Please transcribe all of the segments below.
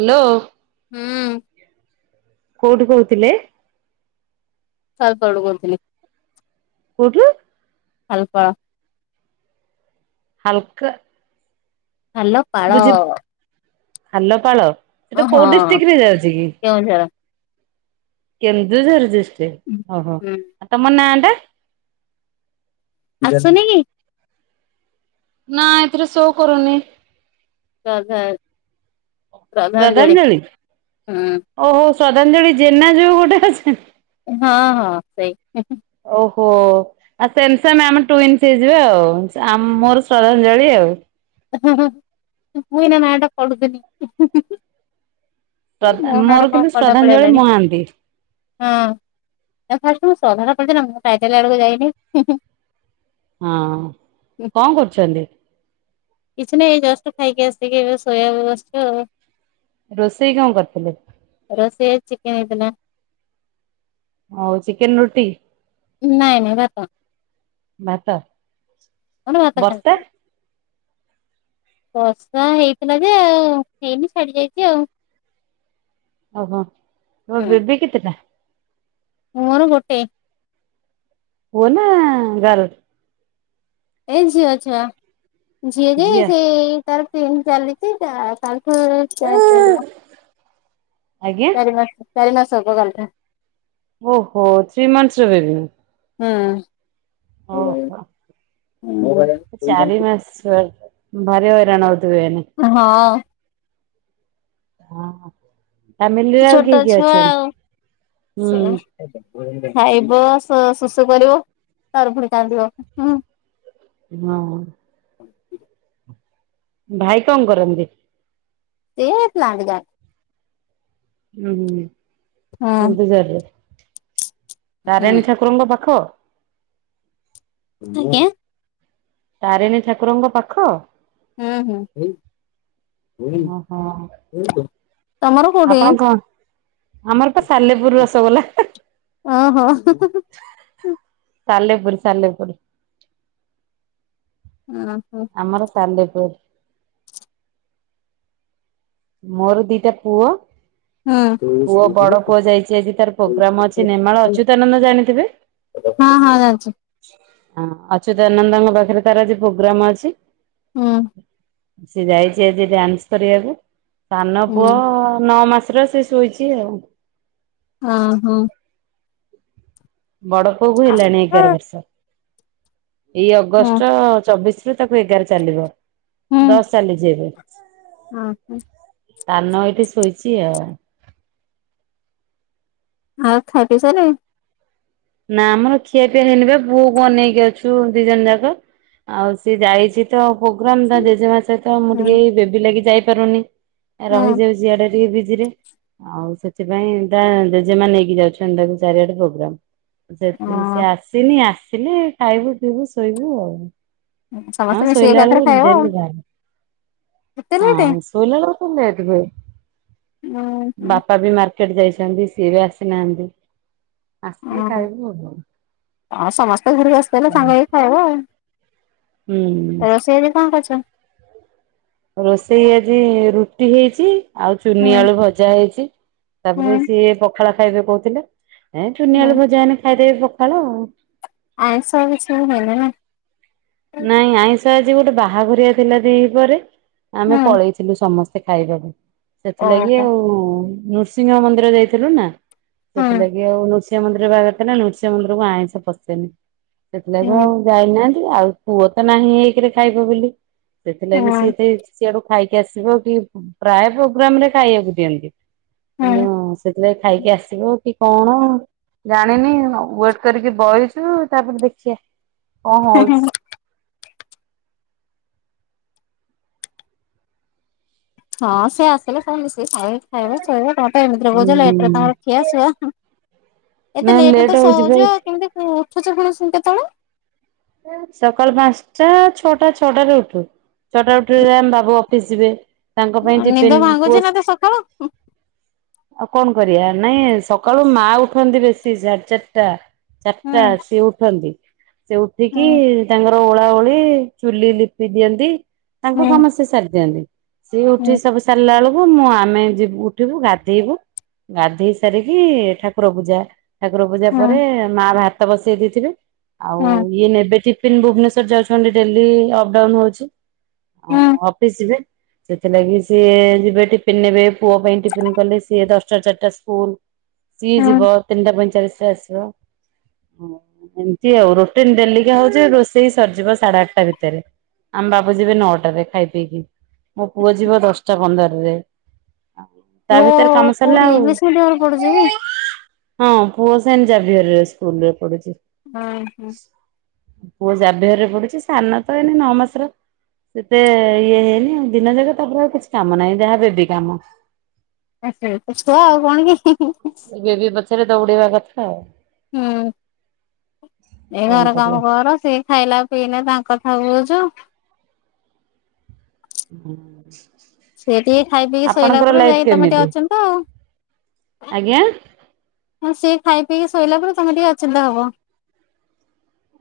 Hello. ହୁଁ। କଉଠୁ କହୁଥିଲେ। ସାରୁ ତାଳୁ କରୁଥିଲି [unintelligible] କୋଉଠୁ? ଖାଲପାଳ [unintelligible] ହାଲକା। ହ୍ୟାଲୋ। ବୁଝିଲେ, ଖାଲପାଳ। ଓହଁ, କେଉଁଝର। କେନ୍ଦୁଝର ଡିଷ୍ଟ୍ରିକ ଓହୋ ହୁଁ ଆଉ ତମ ନାଁ ଟା? ଆସୁନି କି? ନା ଏଥିରେ ସୋ କରୁନି। [unintelligible] ଶ୍ରଦ୍ଧାଞ୍ଜଳି ହୁଁ ଓହୋ ଶ୍ରଦ୍ଧାଞ୍ଜଳି ଜେନା ଯୋଉ ଗୋଟେ ଆସେ। ହଁ ହଁ ସେଇ ଓହୋ। ଆଉ ସେମ ସେମ୍ ଆମେ ଟୁଇନସ ହେଇଯିବା ଆଉ ମୋର ଶ୍ରଦ୍ଧାଞ୍ଜଳି ଆଉ ମୁଁ ଏଇନା ନାଆଟା ପଢ଼ୁଥିଲି ମୁଁ କହିଲି ମୋ ମୋର ନାଆରେ କିନ୍ତୁ କଣ କଲଟା ଶ୍ରଦ୍ଧାଞ୍ଜଳି ପଳେଇଆଇଲାଣି। ମହାନ୍ତି ହଁ ଫାଷ୍ଟ ମୁଁ ଶ୍ରଦ୍ଧାଜଳି ପଢିଲି ନା ମୁଁ ଟାଇଟଲ ଆଡକୁ ଯାଇନି। ହଁ, କଣ କରୁଛନ୍ତି? କିଛି ନାହିଁ ଏଇ ଜଷ୍ଟ ଖାଇକି ଆସିକି ଏବେ ଶୋୟାକୁ ବସଛି ଆଉ ରୋଷେଇ କଣ କରିଥିଲେ? ରୋଷେଇ ଚିକେନ ହେଇଥିଲା। [inaudible] ହଉ ଚିକେନ ରୁଟି, ନାଇଁ ନାଇଁ ଭାତ ଭାତ। ଆମର ଭାତ ବର୍ଷା ଖାଆନ୍ତି। ବର୍ଷା ହେଇଥିଲା ଯେ ଆଉ ହେଇକି ଛାଡି ଯାଇଛି ଆଉ। ଓହୋ ଆଉ ହୁଁ। ବେବି କେତେଟା? ମୋର ଗୋଟେ। ପୁଅ ନା ଗାରୁ। ଏଇ ଝିଅ ଛୁଆ ଝିଅଯେ ଝିଅ ସେଇ ତାର ତିନି ଚାଲିଛି ତା ତାକୁ ଚାରି ଚାଲିବ। ଆଜ୍ଞା ଚାରି ମାସ୍ ଚାରି ମାସ ହେବ ଗଲା। ଓହୋ ଥ୍ରୀ ମନ୍ଥସର ବେବି? ହଁ, ଓହୋ। [unintelligible] ହୁଁ। ଚାରି ମାସ ଭାରି ହଇରାଣ ହଉଥିବେ ଏଇନେ। ହଁ। ହଁ ଫ୍ୟାମିଲିରେ ଆଉ କିଏ ଛୋଟ କିଏ ଛୁଆ ଅଛନ୍ତି, ଆଉ ହୁଁ। ସେ ଖାଇବ ସୋ ଶୁଶୁ କରିବ ତାପରେ କାନ୍ଦିବ। ହଁ। ଭାଇ କଣ କରନ୍ତି? ସିଏ ପ୍ଲାଟ ଗା। ହୁଁ ହୁଁ ଯାଆନ୍ତି କେନ୍ଦୁଝରରେ, ହୁଁ ତାରିଣୀ ଠାକୁରଙ୍କ ପାଖ? ଆଜ୍ଞା? ତାରିଣୀ ଠାକୁରଙ୍କ ପାଖ? ହୁଁ ହୁଁ, ଓହୋ [unintelligible] ତମର କୋଉଠି? ଆମରପା ସାଲେପୁର ରସଗୋଲା। ଅହଁ। ସାଲେପୁର ସାଲେପୁର ହୁଁ ହୁଁ। ଆମର ସାଲେପୁର। ମୋର ଦିଟା ପୁଅ- - ହୁଁ। ପୁଅ ବଡ ପୁଅ ଯାଇଚି। ଆଜି ତାର ପୋଗ୍ରାମ ଅଛି ନେମାଳ ଅଚ୍ୟୁତାନନ୍ଦ ଜାଣିଥିବେ? ହଁ ହଁ ଜାଣିଚି। ହଁ ଅଚ୍ୟୁତାନନ୍ଦଙ୍କ ପାଖରେ ତାର ଆଜି ପୋଗ୍ରାମ ଅଛି। ହୁଁ। ସେ ଯାଇଚି ଆଜି ଡ୍ୟାନ୍ସ କରିବାକୁ। ସାନ ପୁଅ ହୁଁ ନଅ ମାସର ସେ ଶୁଇଚି ଆଉ। ହଁ ହଁ। ବଡ ପୁଅ କୁ ହେଲାଣି ଏଗାର ବର୍ଷ ଏଇ ହୁଁ ଅଗଷ୍ଟ ଚବିଶି ତାକୁ ଏଗାର ଚାଲିବ ଦଶ ଚାଲିଚି ଏବେ। ହଁ ସାନ ଏଇଠି ଶୋଇଛି ଆଉ। ଆଉ ଖାଇ ପି ସାରିଲଣି। ନା ଆମର ଖିଆ ପିଆ ହେଇନି ବା ପୁଅ କୁ ଅନେଇକି ଅଛୁ ଦି ଜଣ ଯାକ। ଆଉ ସିଏ ଯାଇଚି ତ ପୋଗ୍ରାମ ତା ହୁଁ ଜେଜେମା ସହିତ ମୁଁ ଟିକିଏ ବେବି ଲାଗି ଯାଇପାରୁନି। ହୁଁ ରହିଯାଉ ସିଆଡେ ଟିକେ ଦିଦିନି ଆଉ ସେ। ସେପାଇଁ ତା ଜେଜେମା ନେଇକି ଯାଉଚନ୍ତି ତାକୁ ଚାରିଆଡେ ପୋଗ୍ରାମ। ଦେଖିନି ସେ ଆସିନି ଆସିଲେ ଖାଇବୁ ପିଇବୁ ଶୋଇବୁ ଆଉ। ଅ ସମସ୍ତେ ହଁ ମିଶିକି ଶୋଇଲା ଏକାଥରେ ବେଳକୁ ଖାଇବ ଆଉ ଦେଲି ବାର। ଏତେ ଲେଟ୍ ହଁ ଶୋଇଲା ବେଳେ ଲେଟ୍ ଉଁ ହୁଁ। ବାପା ବି ମା- - ର୍କଟ ଯାଇଚନ୍ତି ସିଏ ବି ଆସିନାହାନ୍ତି। ଆସିଲେ ହଁ ଖାଇବୁ ଆଉ। ହଁ ସମସ୍ତେ ଘରେ ଆସିଲେ ସାଙ୍ଗ ହେଇ ଖାଇବା ଆଉ। ହୁଁ। ରୋଷେଇରେ କଂ କରିଚ? ରୋଷେଇ ଆଜି ରୁଟି ହେଇଚି। ଆଉ ହୁଁ ଚୁନି ଆଳୁ ଭଜା ହେଇଚି ତାପରେ ହୁଁ ସିଏ ପଖାଳ ଖାଇବେ କହୁଥିଲେ। ଏ ହୁଁ ଚୁନିଆଳୁ ଭଜା ହେନେ ଖାଇଦେବେ ପଖାଳ ଆଉ। ଆଇଁଷ କିଛି ହୁଅନି ନା? ନାଇଁ ଆଇଁଷ ଆଜି ଗୋଟେ ବାହାଘରଆ ଥିଲା ଦ୍ୱିପ୍ରହରେ ଆମେ ହୁଁ ପଳେଇ ଥିଲୁ ସମସ୍ତେ ଖାଇବାକୁ। ସେଥିଲାଗି ଓହୋ ଆଉ ନୃସିଂହ ମନ୍ଦିର ଯାଇଥିଲୁ ନା ହୁଁ ସେଥିଲାଗି ଆଉ ନୃସିଂହ ମନ୍ଦିର ବାହାଘର ଥିଲା ନା ନୃସିଂହ ମନ୍ଦିରକୁ ଆଇଁଷ ପଶେନି। ହୁଁ ସେଥିଲାଗି ଆଉ ଯାଇନାହାନ୍ତି। ଆଉ ପୁଅ ତ ନାହିଁ ଏକେରେ ଖାଇବ ବୋଲି। ସେଥିଲାଗି ହୁଁ। ସିଏ ତ ସିଆଡୁ ଖାଇକି ଆସିବ କି ପ୍ରାୟ ପୋଗ୍ରାମ ରେ ଖାଇଆକୁ ଦିଅନ୍ତି। କିନ୍ତୁ ସେଥିଲାଗି ଖାଇକି ଆସିବ କି- - କଣ ଜାଣିନି ୱେଟ୍ କରିକି ବଇଚୁ ତାପରେ ଦେଖିଆ। କଁ ହୁଁ ହୋଉଚି। ହଁ ସେ ଆସିଲେ ସବୁ ମିଶିକି ଖାଇବେ। ଖାଇବା ଶୋଇବା ତମର ତ ଏମିତିରେ କହୁଚ ଲେଟ୍ ରେ ହୁଁ ତାଙ୍କର ଖିଆ ସୁଆ ହୁଁ। ଏତେ ନାଇଁ ଲେଟ୍ ରେ ତ ହଉଛି ଶୋଉଚ ଭାଇ କେମିତି ଉଠୁଚ ପୁଣି କେତେବେଳେ। ସକାଳ ପାଞ୍ଚଟା ଛଅଟା ଛଅଟା ରେ ଉଠୁ। ଛଟାରେ ଉଠିଲେ ଆମ ବାବୁ ଅଫିସ ଯିବେ। ତାଙ୍କ ପାଇଁ ଟିଫିନ୍ ନିଦ ଭାଙ୍ଗୁଛି ପୋସ୍ ନା - ତ ସକାଳୁ। ହୁଁ - ଆଉ କଣ କରିବା। ନାଇଁ ସକାଳୁ ମା ଉଠନ୍ତିନି ସେ ସାଢେ ଚାରିଟା। ଚାରିଟା ସିଏ ଉଠନ୍ତି। ସେ ଉଠିକି ହୁଁ ତାଙ୍କର ଓଳା ଓଳି ଚୁଲି ଲିପି ଦିଅନ୍ତି ତାଙ୍କ ହୁଁ ସମସ୍ତେ ସାରି ଦିଅନ୍ତି। ସିଏ ଉଠି ହୁଁ ସବୁ ସାରିଲା ବେଳକୁ ମୁଁ ଆମେ ଯିବୁ ଉଠିବୁ ଗାଧେଇବୁ। ଗାଧେଇ ସାରିକି ଠାକୁର ପୂଜା। ଠାକୁର ପୂଜା ହୁଁ ପରେ ମା ଭାତ ବସେଇ ଦେଇଥିବେ ଆଉ ହୁଁ ଇଏ ନେବେ ଟିଫନ୍ ଭୁବନେଶ୍ଵର ଯାଉଛନ୍ତି ଡେଲି ଅପଡାଉନ ହଉଛି। ହୁଁ ଅଫିସ୍ ଯିବେ। ସେଥିଲାଗି ସିଏ ଯିବେ ଟିଫିନ ନେବେ ପୁଅ ପାଇଁ ଟିଫିନ କଲେ ସିଏ ଦଶଟା ରୁ ଚାରିଟା ସ୍କୁଲ। ସିଏ ହୁଁ ଯିବ ତିନିଟା ପଇଁଚାଳିଶ ରେ ଆସିବ ଆସିବ ଏମତି ଆଉ ରୋଟିନ ଡେଲିକା ହଉଛି ରୋଷେଇ ସରିଯିବ ସାଢେ ଆଠଟା ଭିତରେ। ଆମ ବାବୁ ଯିବେ ନଅଟାରେ ଖାଇ ପିଇକି ମୋ ପୁଅ ଯିବ ଦଶଟା ପନ୍ଦର ରେ। ଆ ତା ଓ ଭିତରେ କାମ ସାରିଲା କୋଉଠି ଆଉ ଇଂଲିଶ ମିଡିୟମରେ ପଢୁଛି କି? ହଁ ପୁଅ ସେନ ଜାଭିହର ସ୍କୁଲ ରେ ପଢୁଛି। ଏ ହଁ। ପୁଅ ଜାଭିହର ରେ ପଡୁଚି ସାନ ତ ଏଇନେ ନଅ ମାସର ସେତେ ଇଏ ହେଇନି ଦିନେ ଦିନେ ଯାକ ତାପରେ ଆଉ କିଛି କାମ ନାହିଁ ଯାହା ବେବି କାମ। ସେଇତ ଛୁଆ ଆଉ କଣ କି? ବେବି ପଛରେ ଦୌଡିବା କଥା ଆଉ। ହୁଁ ଏ କଣ ଘର କରିବା। କାମ କର ସେ ଖାଇଲା ପିଇଲା ତାଙ୍କ କଥା ବୁଝୁ। ହୁଁ। ସିଏ ଟିକେ ଖାଇ ପିଇକି ଶୋଇଲା ପରେ ଯାଇକି ତମେ ଟିକେ କେମିତି? ଅଚିନ୍ତା ଆଉ। ଆଜ୍ଞା ହଁ ସିଏ ଖାଇ ପିଇକି ଶୋଇଲା ପରେ ତମେ ଟିକେ ଅଚିନ୍ତା ହବ।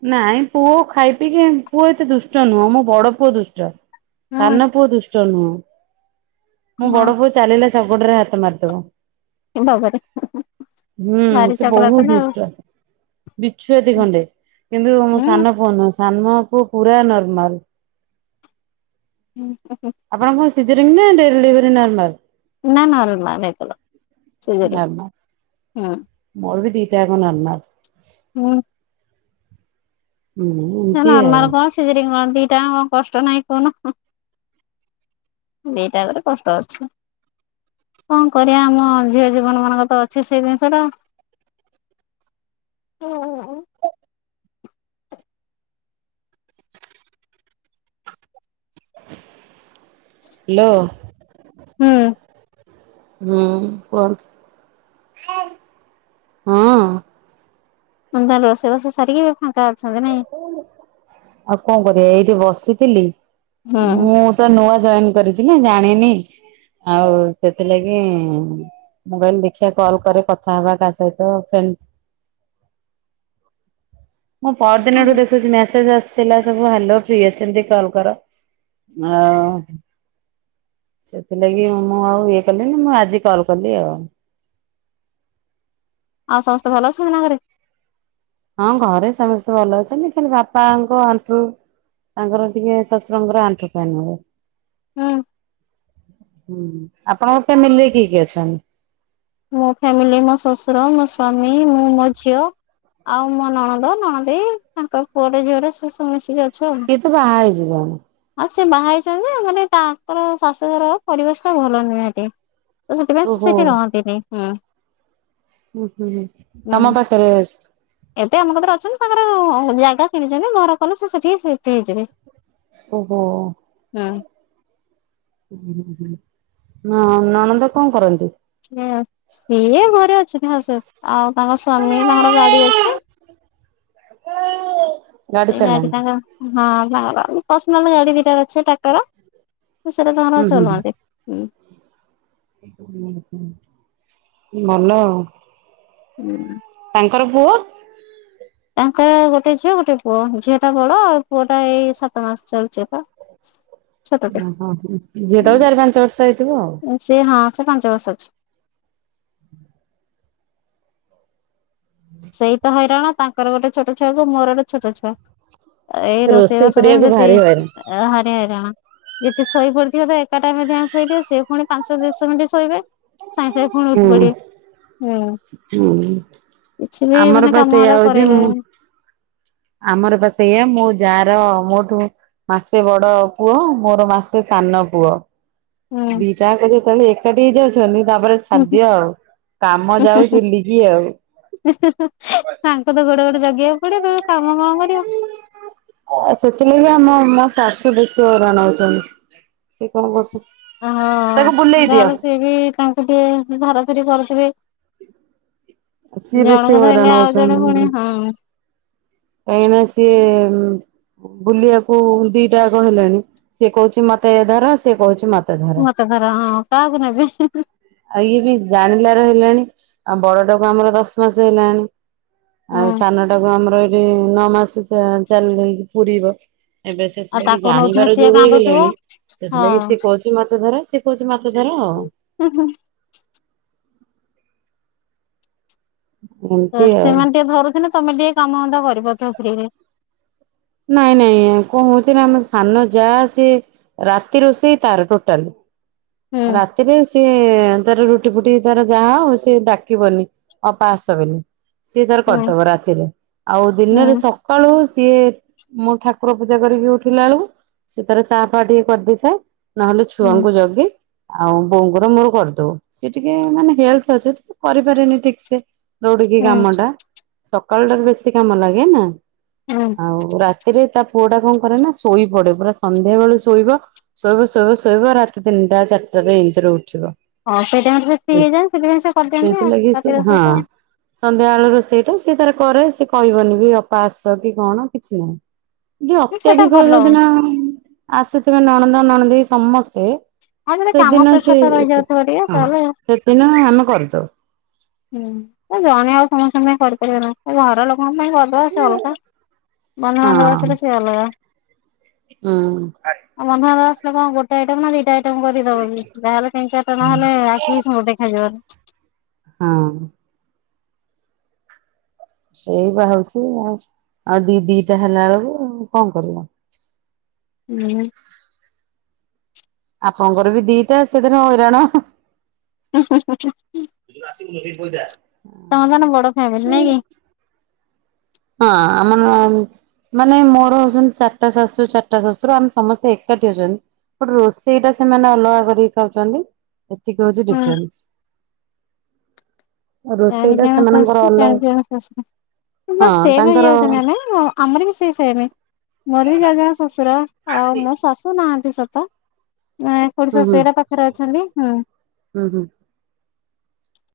ନାଇଁ ପୁଅ ଖାଇ ପି କି ପୁଅ ଏତେ ଦୁଷ୍ଟ ନୁହଁ ମୋ ବଡ ପୁଅ ଦୁଷ୍ଟ। ସାନ ହୁଁ ପୁଅ ଦୁଷ୍ଟ ନୁହଁ ମୋ ବଡ ପୁଅ ଚାଲିଲା ଶଗଡ଼ ରେ ହାତ ମାରିଦବ। ବା ବା ରେ। ହୁଁ ସେ ବହୁତ ଦୁଷ୍ଟ ବିଛୁଆତି ଖଣ୍ଡେ। କିନ୍ତୁ ମୋ ସାନ ପୁଅ ନୁହଁ ସାନ ପୁଅ ପୁରା ନର୍ମାଲ। ହୁଁହୁଁ ହୁଁ। ଆପଣ କଣ ସିଜରିଙ୍ଗ ନା ଡେଲିଭରି ନର୍ମାଲ? ନା ନର୍ମାଲ ହେଇଥିଲା ନର୍ମାଲ ସିଜରିଙ୍ଗ ହୁଁ। ମୋର ବି ଦିଟା ଙ୍କ ନର୍ମାଲ। ହୁଁ। ହୁଁ। ନା ଏମିତି ଆଉ ନର୍ମାଲ କଣ ସିଜରିଙ୍ଗ କଣ ଦିଟା ଙ୍କ କଣ କଷ୍ଟ ନାହିଁ କହୁନ? ଦିଟାଙ୍କ ରେ କଷ୍ଟ ଅଛି। କଣ କରିବା ଆମ ଝିଅ ଜୀବନ ମାନଙ୍କ ତ ଅଛି ସେଇ ଜିନିଷଟା। ହାଲୋ। ହୁଁ। ହୁଁ କୁହନ୍ତୁ ହ। ହୁଁ ତାହାଲେ ରୋଷେଇବାସ ସାରିକି ଫାଙ୍କା ଅଛନ୍ତି ନାଇଁ। ଆଉ କଣ କରିବା? ଏଇଠି ବସିଥିଲି ହୁଁ। ମୁଁ ତ ନୂଆ ଜଏନ୍ କରିଚି ନା ଜାଣିନି ଆଉ ସେଥିଲାଗି ମୁ କହିଲି ଦେଖିବା କଲ କରେ କଥା ହବା କାହା ସହିତ ଫେ ମୁଁ ପରଦିନଠୁ ଦେଖୁଛି ମେସେଜ ଆସୁ ଥିଲା ସବୁ ହଲୋ ଫ୍ରି ଅଛନ୍ତି କଲ୍ କର ଆ ସେଥିଲାଗି ମୁଁ ଆଉ ଇଏ କଲିି ନି ମୁଁ ଆଜି କଲ୍ କଲି ଆଉ। ଆଉ ସମସ୍ତେ ଭଲ ଅଛନ୍ତି ନା ଘରେ। ହଁ ଘରେ ସମସ୍ତେ ଭଲ ଅଛନ୍ତି ଖାଲି ବାପାଙ୍କ ଆଣ୍ଠୁ ତାଙ୍କର ଟିକେ ଶଶୁରଙ୍କ ର ଆଣ୍ଠୁ ପେନ ହୁଏ। ହୁଁ ହୁଁ ଆପଣଙ୍କ ଫାମିଲି ରେ କିଏ କିଏ ଅଛନ୍ତି? ମୋ ଫ୍ୟାମିଲି ମୋ ଶଶୁର ମୋ ସ୍ଵାମୀ ମୁଁ ମୋ ଝିଅ। ଆଉ ମୋ ନଣଦ ନଣଦେଇ ତାଙ୍କ ପୁଅଟେ ଝିଅଟେ ସେ ସବୁ ମିଶିକି ଅଛ ସିଏ ତ ବାହା ହେଇଯିବ ଣି। ଆଉ ସେ ବାହା ହେଇଛନ୍ତି ଯେ ମାନେ ତାଙ୍କର ଶାଶୁ ଘର ପରିବେଶ ଟା ଭଲ ନୁହେଁ ସେଠି। ତ ସେଥି ପାଇଁ ଓହୋ ସେଇଠି ରହନ୍ତିନିଁ ହୁଁ। ହୁଁ ହୁଁ ହୁ ତମ ହୁଁ। ପାଖରେ ଏବେ ଆମ କଥରେ ଅଛନ୍ତି ତାଙ୍କର ଜାଗା କିଣିଛନ୍ତି ଘର କଲେ ସେ ସେଠିକି ସିଫ୍ଟ ହେଇଯିବେ। ଓହୋ। ହୁଁ ଓ ହ ନଣନ୍ଦ କଣ କରନ୍ତି? ସିଏ ଘରେ ଅଛନ୍ତି ହଁ ସେ ଆଉ ତାଙ୍କ ସ୍ଵାମୀ ତାଙ୍କର ଗାଡି ଅଛି ସେଇ ଗାଡି ତାଙ୍କର ହଁ ତାଙ୍କର ପର୍ସନାଲ ଗାଡି ଦିଟ ଅଛ ଟାକ୍ଟର ସେଇଟା ତର ହୁଁ ହୁଁ ଚଲନ୍ତି ହୁଁ। ଭଲ ଆଉ। ହୁଁ। ତାଙ୍କର ପୁଅ ତାଙ୍କର ଗୋଟେ ଝିଅ ଗୋଟେ ପୁଅ ଝିଅ ଟା ବଡ ଆଉ ପୁଅ ଟା ଏଇ ସାତ ମାସ ଚାଲିଛିତ। ଓହୋ ହୋ ଝିଏ ତକୁ ଚାରି ପାଞ୍ଚ ବର୍ଷ ହେଇଥିବ ଆଉ। ହୁଁ ସେ ହଁ ସେ ପାଞ୍ଚ ବର୍ଷ ଅଛି। ସେଇ ତ ହଇରାଣ ତାଙ୍କର ଗୋଟେ ଛୋଟ ଛୁଆକୁ ମୋର ଗୋଟେ ଛୋଟ ଛୁଆ। ଏଇ ରୋଷେଇ ବାସ ପାଇଁ କରିବାକୁ ବେଶୀ ଭାରି ହଇରାଣ। ହାନି ହଇରାଣ। ଯଦି ଶୋଇ ପଡିଥିବେ ତ ଏକାଟାଇମ ରେ ଦୁଇ ଜଣ ଶୋଇଥିବେ ସେ ପୁଣି ପାଞ୍ଚ ଦଶ ମିନିଟ୍ ଶୋଇବେ ସାଙ୍ଗେ ସାଙ୍ଗେ ପୁଣି ହୁଁ ଉଠି ପିବେ ହୁଁ। ହୁଁ କିଛି ବି ମାନେ ଆମର ପା କାମ ସେଇଆ ଅରା ହଉଛି ମୁଁ କରେଇଦେବେନି। ଆମର ପା ସେଇୟା ମୋ ଯା ର ମୋଠୁ ମାସେ ବଡ ପୁଅ ମୋର ମାସେ ସାନ ପୁଅ ହୁଁ ଦିଟା ଙ୍କ ଯେତେଳେ ଏକାଠି ହେଇ ଯାଉଛନ୍ତି ତାପରେ ହୁଁ ଖାଦିଅ ଆଉ କାମ ଯାଉ ଚୁଲିକି ଆଉ। ସାଙ୍ଗ ତ ଗୋଟେ ଗୋଟେ ଜଗେଇିବାକୁ ପଡିବ ତମେ କାମ କଣ କର ସେଥିଲାଗି ଆମ ମା ସାଶୁ ବେଶୀ ହଇରାଣ ହୋଉଛନ୍ତି। ସେ କଣ କରୁଛ ହଁ ଯହେଲେ ସିଏ ବି ତାଙ୍କୁ ଟିକେ ଧରା ଧରି କରୁଥିବେ ସିଏ ବେଶୀ ଜଣଙ୍କ ହଇରାଣ ଧରିଲେ ଆଉ ହଉଛନ୍ତି ଜଣେ ପୁଣି ହଁ କାହିଁକି ନା ସେ ବୁଲିବାକୁ ଦିଟା କହିଲେଣି ସେ କହୁଛି ମାତା ଧାରା ସେ କହୁଛି ମା ମତେ ଧର ହଁ କାହାକୁ ନେବେ ଆଉ ଇଏ ବି ଜାଣିଲାର ହେଲାଣି ଆଉ ବଡଟାକୁ ଆମର ଦଶ ମାସ ହେଲାଣି। ଆଉ ହୁଁ। ସାନ ଟାକୁ ଆମର ଏଇଠି ନଅ ମାସ ଚାଲିକି ପୁରୁରିବ। ଏବେ ଆଉ ସେଥିଲାଗି ତାକୁ ନଉଥିଲେ ଜାଣିବାର ସିଏ ଯୋଉ କାନ୍ଦୁଥିବ ହେଇଗଲେଣି ସେଥିଲାଗି କିି ସେି କହୁଛି ମାଛ ଧର ସିଏ କହୁଛି ମାଛ ଧର ଆଉ। ହୁଁ ହୁଁ ତ ଏମିତି ଆଉ। ସେମାନେ ଟିକେ ଧରୁଥିଲେ ତମେ ଟିକେ କାମ ଧନ୍ଦା କରିବ ଫ୍ରିରେ। ନାଇଁ ନାଇଁ କଣ ହଉଛି ନା ଆମ ସାନ ଯାହା ସି ରାତି ରୋଷେଇ ତାର ଟୋଟାଲ ହୁଁ ରାତିରେ ସିଏ ତାର ର ଫୁଟି ଫୁଟି ତାର ଯାହା ହଉ ସେ ଡାକିବନି ଅପା ଆସବନି ସିଏ ତାର ହୁଁ କରିଦବ ରାତିରେ ଆଉ ଦିନରେ ହୁଁ ସକଳୁ ସିଏ ମୋ ଠାକୁର ପୂଜା କରିକି ଉଠିଲା ବେଳକୁ ସେ ତାର ଚା ଫା ଟିକେ କରିଦେଇଥାଏ ନହେଲେ ହୁଁ ଛୁଆଙ୍କୁ ଜଗେ ଆଉ ବଉଙ୍କର ମୋର କରିଦଉ, ସିଏ ଟିକେ ମାନେ ହେଲ୍ଥ ଅଛି ତ କରିପାରେନି ଠିକ୍ ସେ। ଦୌଡିକି ହୁଁ କାମ ଟା ସକାଳୁ ଟାରୁ ବେଶୀ କାମ ଲାଗେ ନା। ହୁଁ ଆଉ ରାତିରେ ତା ପୁଅଟା କଣ କରେ ନା ଶୋଇ ପଡେ, ପୁରା ସନ୍ଧ୍ୟା ବେଳଳେ ଶୋଇବ ଶୋଇବ ଶୋଇବ ଶୋଇବ ରାତି ତିନିଟା ଚାରିଟାରେ ଏମିତିରେ ଉଠିବ। ହଁ ସେଇଥିଇରେ ସେ ଫ୍ରି ହେଇଯାନ୍ତି ସେଥିପାଇଁ ସେ କରିଦିଅନ୍ତି ଆଉ ସେଇଥିଲାଗି ସେ ରାତି ହଁ। ସହିତ ସନ୍ଧ୍ୟାବେଳ ର ସେଇଟା ସିଏ ତାର କରେ ସ ସେ କହିବନି ବି ଅପା ଆସ କି କଣ କିଛି ନାହିଁ। ଯ ସେଟା ଅତ୍ୟଧିକ ଭଲ ଯଦିିନ ଆସିଥିବେ ନଣନ୍ଦ ନଣଦେଇ ସମସ୍ତେ। ଆଉ ଯଦେ କାମ ସେଦିନ ପ୍ରେସର ଟା ରହିଯାଉଥିବ ଟିକେ ତାହେଲେ ଦିନୁ ଆମେ କରିଥାଉ। ହୁଁ ତ ଜଣେ ଆଉ ସମସ୍ତଙ୍କ ପାଇଁ କରିପାରିବ ନା ଘର ଲୋକଙ୍କ ପାଇଁ କରି ବସ ଅଲଗା ବନ୍ଧୁ ହଁ ବାନ୍ଧବ ଆସିଲେ ସେ ଅଲଗା। ହୁଁ। ଆଉ ବନ୍ଧୁ ବାନ୍ଧବ ଆସଲେ କଣ ଗୋଟେ ଆଇଟମ୍ ନା ଦିଟା କରିଦବ ବି। ଯାହେଲେ ତିନି ଚାରିଟା ନହେଲେ ଆଖି କୁ ସବୁ ଦେଖା ଜୀବନୀ। ହଁ। ସେଇ ବା ହଉଛି ଆ ଆଉ ଦି ଦିଟା ହେଲା ବେଳକୁ କଣ କରିବା। ହୁଁ। ଆପଣଙ୍କର ବି ଦିଟା ସେଦିନ ହଇରାଣ। ହୁଁ ହୁ ହୁଁ ହୁଁ ଆସିିବ ମୁ [unintelligible] ତମର ତାନେ ବଡ ଫ୍ୟାମିଲି ନାଇଁ କି? ହଁ ଆମ ମାନେ ମୋର ହୋଉଛନ୍ତି ଚାରିଟା ଶାଶୁ ଚାରିଟା ଶ୍ୱଶୁର ଆମେ ସମସ୍ତେ ଏକାଠି ଅଛନ୍ତି। ରୋଷେଇ ଟା ସେମାନେ ଅଲଗା କରିକି ଖାଉଛନ୍ତି ଏତିକି ହଉଛି ହୁଁ ଡିଫରେନ୍ସ। [unintelligible] ରୋଷେଇ ଆମର ଟା ବି ସେଇ ସେମାନଙ୍କର ଅଲ ହଁ ତାଙ୍କର ସେମ୍। ମୋର ବି ଯେ ଜଣେ ଶ୍ୱଶୁର ଆଉ ମୋ ଶାଶୁ ନାହାନ୍ତି ସତ ଖୁଡୀ ହୁଁ ହୁଁ ଶାଶୁ ହାରିକା ପାଖରେ ଅଛନ୍ତି। ହୁଁ। ହୁଁ ହୁଁ।